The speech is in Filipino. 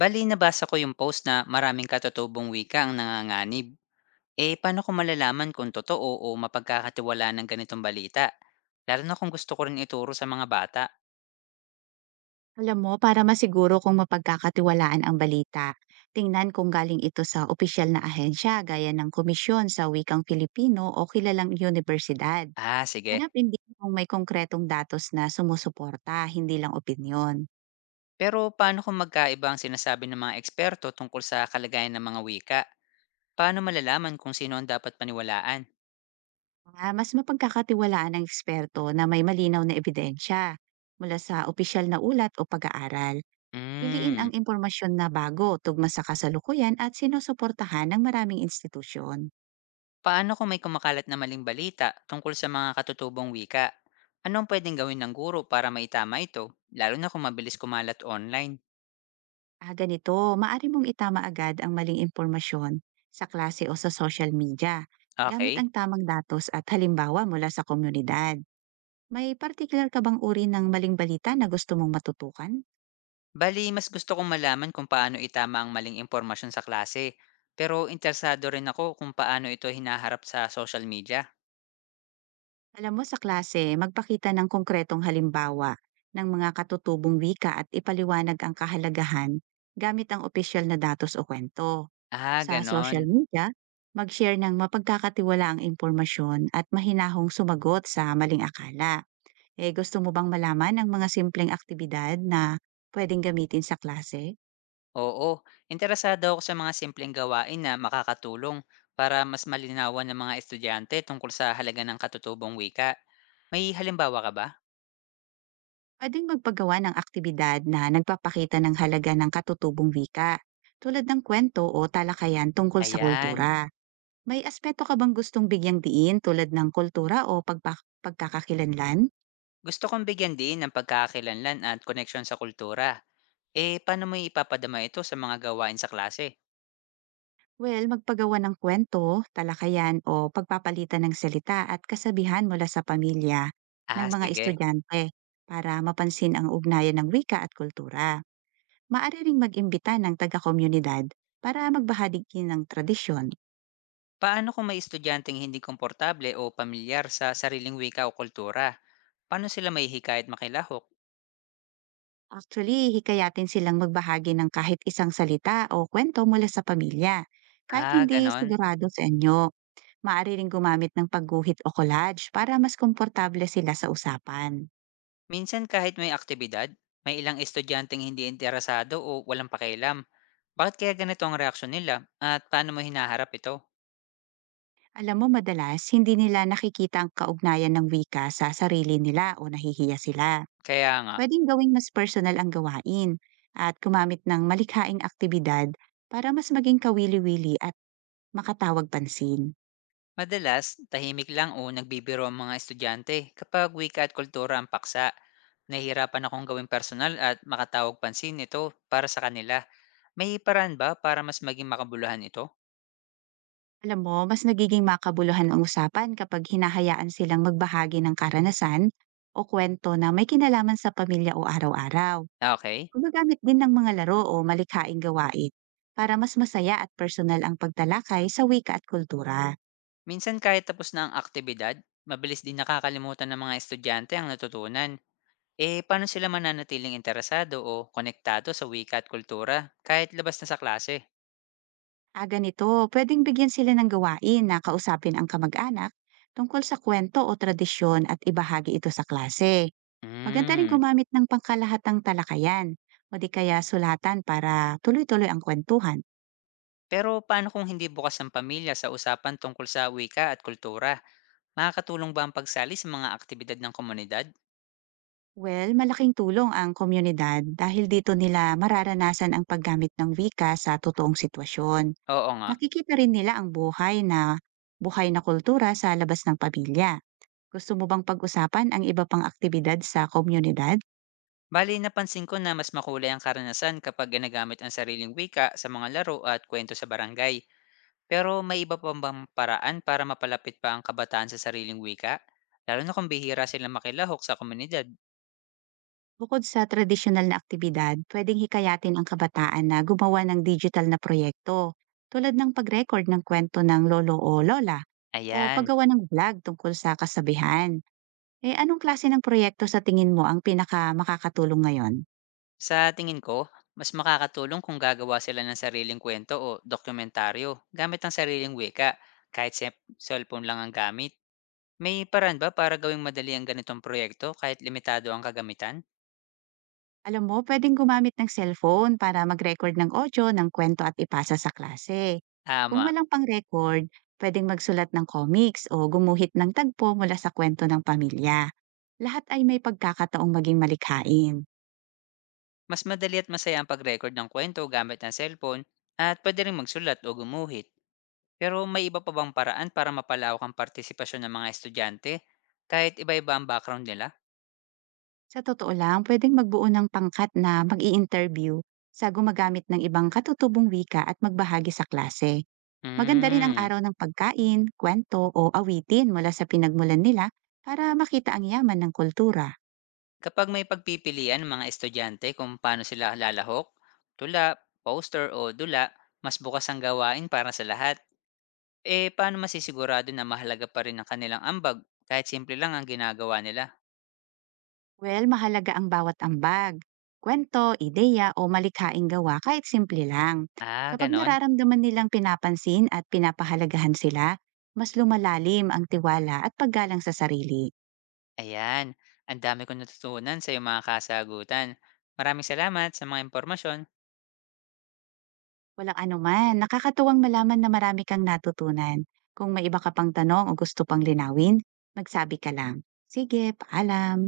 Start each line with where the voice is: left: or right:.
left: Bali, nabasa ko yung post na maraming katutubong wika ang nanganganib. Eh, paano ko malalaman kung totoo o mapagkakatiwalaan ng ganitong balita? Lalo na kung gusto ko rin ituro sa mga bata.
right: Alam mo, para masiguro kung mapagkakatiwalaan ang balita, tingnan kung galing ito sa opisyal na ahensya gaya ng komisyon sa wikang Filipino o kilalang universidad.
left: Ah, sige.
right: Hanapin din kung may konkretong datos na sumusuporta, hindi lang opinyon.
left: Pero paano kung magkaiba ang sinasabi ng mga eksperto tungkol sa kalagayan ng mga wika? Paano malalaman kung sino ang dapat paniwalaan?
right: Ah, mas mapagkakatiwalaan ng eksperto na may malinaw na ebidensya mula sa opisyal na ulat o pag-aaral. Piliin
left: Hmm,
right: ang impormasyon na bago, tugma sa kasalukuyan at sinusuportahan ng maraming institusyon.
left: paano kung may kumakalat na maling balita tungkol sa mga katutubong wika? Anong pwedeng gawin ng guro para maitama ito, lalo na kung mabilis kumalat online?
right: Ah, ganito, maaari mong itama agad ang maling impormasyon sa klase o sa social media gamit
left: Okay.
right: ang tamang datos at halimbawa mula sa komunidad. May particular ka bang uri ng maling balita na gusto mong matutukan?
left: Bali, mas gusto kong malaman kung paano itama ang maling impormasyon sa klase. Pero interesado rin ako kung paano ito hinaharap sa social media.
right: Alam mo, sa klase, magpakita ng konkretong halimbawa ng mga katutubong wika at ipaliwanag ang kahalagahan gamit ang opisyal na datos o kwento.
left: Ah,
right: Sa social
left: ganon.
right: media, mag-share ng mapagkakatiwalaang impormasyon at mahinahong sumagot sa maling akala. Eh, gusto mo bang malaman ang mga simpleng aktibidad na pwedeng gamitin sa klase?
left: Oo, interesado ako sa mga simpleng gawain na makakatulong para mas malinawan ng mga estudyante tungkol sa halaga ng katutubong wika. May halimbawa ka ba?
right: Pwedeng magpagawa ng aktibidad na nagpapakita ng halaga ng katutubong wika, tulad ng kwento o talakayan tungkol sa
left: Ayan.
right: kultura. May aspeto ka bang gustong bigyang diin tulad ng kultura o pagkakakilanlan?
left: Gusto kong bigyan din ng pagkakakilanlan at koneksyon sa kultura. Eh, paano mo ipapadama ito sa mga gawain sa klase?
right: Well, magpagawa ng kwento, talakayan o pagpapalitan ng salita at kasabihan mula sa pamilya ng
left: Ah,
right: mga
left: sige.
right: estudyante para mapansin ang ugnayan ng wika at kultura. Maaari ring mag-imbita ng taga-komunidad para magbahagi ng tradisyon.
left: Paano kung may estudyanteng hindi komportable o pamilyar sa sariling wika o kultura? Paano sila mahihikayat makilahok?
right: Actually, hikayatin silang magbahagi ng kahit isang salita o kwento mula sa pamilya. Kahit
left: Ah,
right: hindi
left: ganon.
right: sigurado sa inyo, maaari ring gumamit ng pagguhit o collage para mas komportable sila sa usapan.
left: Minsan kahit may aktibidad, may ilang estudyanteng hindi interesado o walang pakialam. Bakit kaya ganito ang reaksyon nila at paano mo hinaharap ito?
right: Alam mo, madalas, hindi nila nakikita ang kaugnayan ng wika sa sarili nila o nahihiya sila.
left: Kaya nga,
right: Pwedeng gawing mas personal ang gawain at gumamit ng malikhaing aktibidad para mas maging kawili-wili. Makatawag pansin.
left: madalas tahimik lang o nagbibiro ang mga estudyante kapag wika at kultura ang paksa. Nahihirapan akong gawing personal at makatawag pansin ito para sa kanila. May paraan ba para mas maging makabuluhan ito?
right: Alam mo, mas nagiging makabuluhan ang usapan kapag hinahayaan silang magbahagi ng karanasan o kwento na may kinalaman sa pamilya o araw-araw.
left: Ah, okay.
right: Gumagamit din ng mga laro o malikhaing gawain para mas masaya at personal ang pagtalakay sa wika at kultura.
left: Minsan kahit tapos na ang aktibidad, mabilis din nakakalimutan ng mga estudyante ang natutunan. Eh, paano sila mananatiling interesado o konektado sa wika at kultura kahit labas na sa klase?
right: Aga nito, pwedeng bigyan sila ng gawain na kausapin ang kamag-anak tungkol sa kwento o tradisyon at ibahagi ito sa klase. Maganda rin
left: Hmm.
right: gumamit ng pangkalahatang talakayan o di kaya sulatan para tuloy-tuloy ang kwentuhan.
left: Pero paano kung hindi bukas ang pamilya sa usapan tungkol sa wika at kultura? Makakatulong ba ang pagsali sa mga aktibidad ng komunidad?
right: Well, malaking tulong ang komunidad dahil dito nila mararanasan ang paggamit ng wika sa totoong sitwasyon.
left: Oo nga.
right: Nakikita rin nila ang buhay na kultura sa labas ng pamilya. Gusto mo bang pag-usapan ang iba pang aktibidad sa komunidad?
left: Bali, napansin ko na mas makulay ang karanasan kapag ginagamit ang sariling wika sa mga laro at kwento sa barangay. Pero may iba pa bang paraan para mapalapit pa ang kabataan sa sariling wika? Lalo na kung bihira sila makilahok sa komunidad.
right: Bukod sa tradisyonal na aktibidad, pwedeng hikayatin ang kabataan na gumawa ng digital na proyekto tulad ng pag-record ng kwento ng lolo o lola o
left: Ayan.
right: paggawa ng vlog tungkol sa kasabihan. Eh, anong klase ng proyekto sa tingin mo ang pinaka makakatulong ngayon?
left: Sa tingin ko, mas makakatulong kung gagawa sila ng sariling kwento o dokumentaryo gamit ang sariling wika, kahit sa cellphone lang ang gamit. May paraan ba para gawing madali ang ganitong proyekto kahit limitado ang kagamitan?
right: Alam mo, pwedeng gumamit ng cellphone para mag-record ng audio ng kwento at ipasa sa klase. Kung
left: Ama,
right: walang pang-record, pwedeng magsulat ng comics o gumuhit ng tagpo mula sa kwento ng pamilya. Lahat ay may pagkakataong maging malikhain.
left: mas madali at masaya ang pag-record ng kwento gamit ang cellphone at pwede rin magsulat o gumuhit. Pero may iba pa bang paraan para mapalawak ang partisipasyon ng mga estudyante kahit iba-iba ang background nila?
right: Sa totoo lang, pwedeng magbuo ng pangkat na mag interview sa gumagamit ng ibang katutubong wika at magbahagi sa klase. Maganda rin ang
left: Hmm.
right: araw ng pagkain, kwento o awitin mula sa pinagmulan nila para makita ang yaman ng kultura.
left: Kapag may pagpipilian ng mga estudyante kung paano sila lalahok, tula, poster o dula, mas bukas ang gawain para sa lahat. Eh, paano masisigurado na mahalaga pa rin ang kanilang ambag kahit simple lang ang ginagawa nila?
right: Well, mahalaga ang bawat ambag, kwento, ideya o malikhaing gawa kahit simple lang.
left: Ah,
right: Kapag
left: ganon?
right: nararamdaman nilang pinapansin at pinapahalagahan sila, mas lumalalim ang tiwala at paggalang sa sarili.
left: Ayan. Ang dami kong natutunan sa iyong mga kasagutan. Maraming salamat sa mga impormasyon.
right: Walang anuman, nakakatuwang malaman na marami kang natutunan. Kung may iba ka pang tanong o gusto pang linawin, magsabi ka lang. Sige, paalam.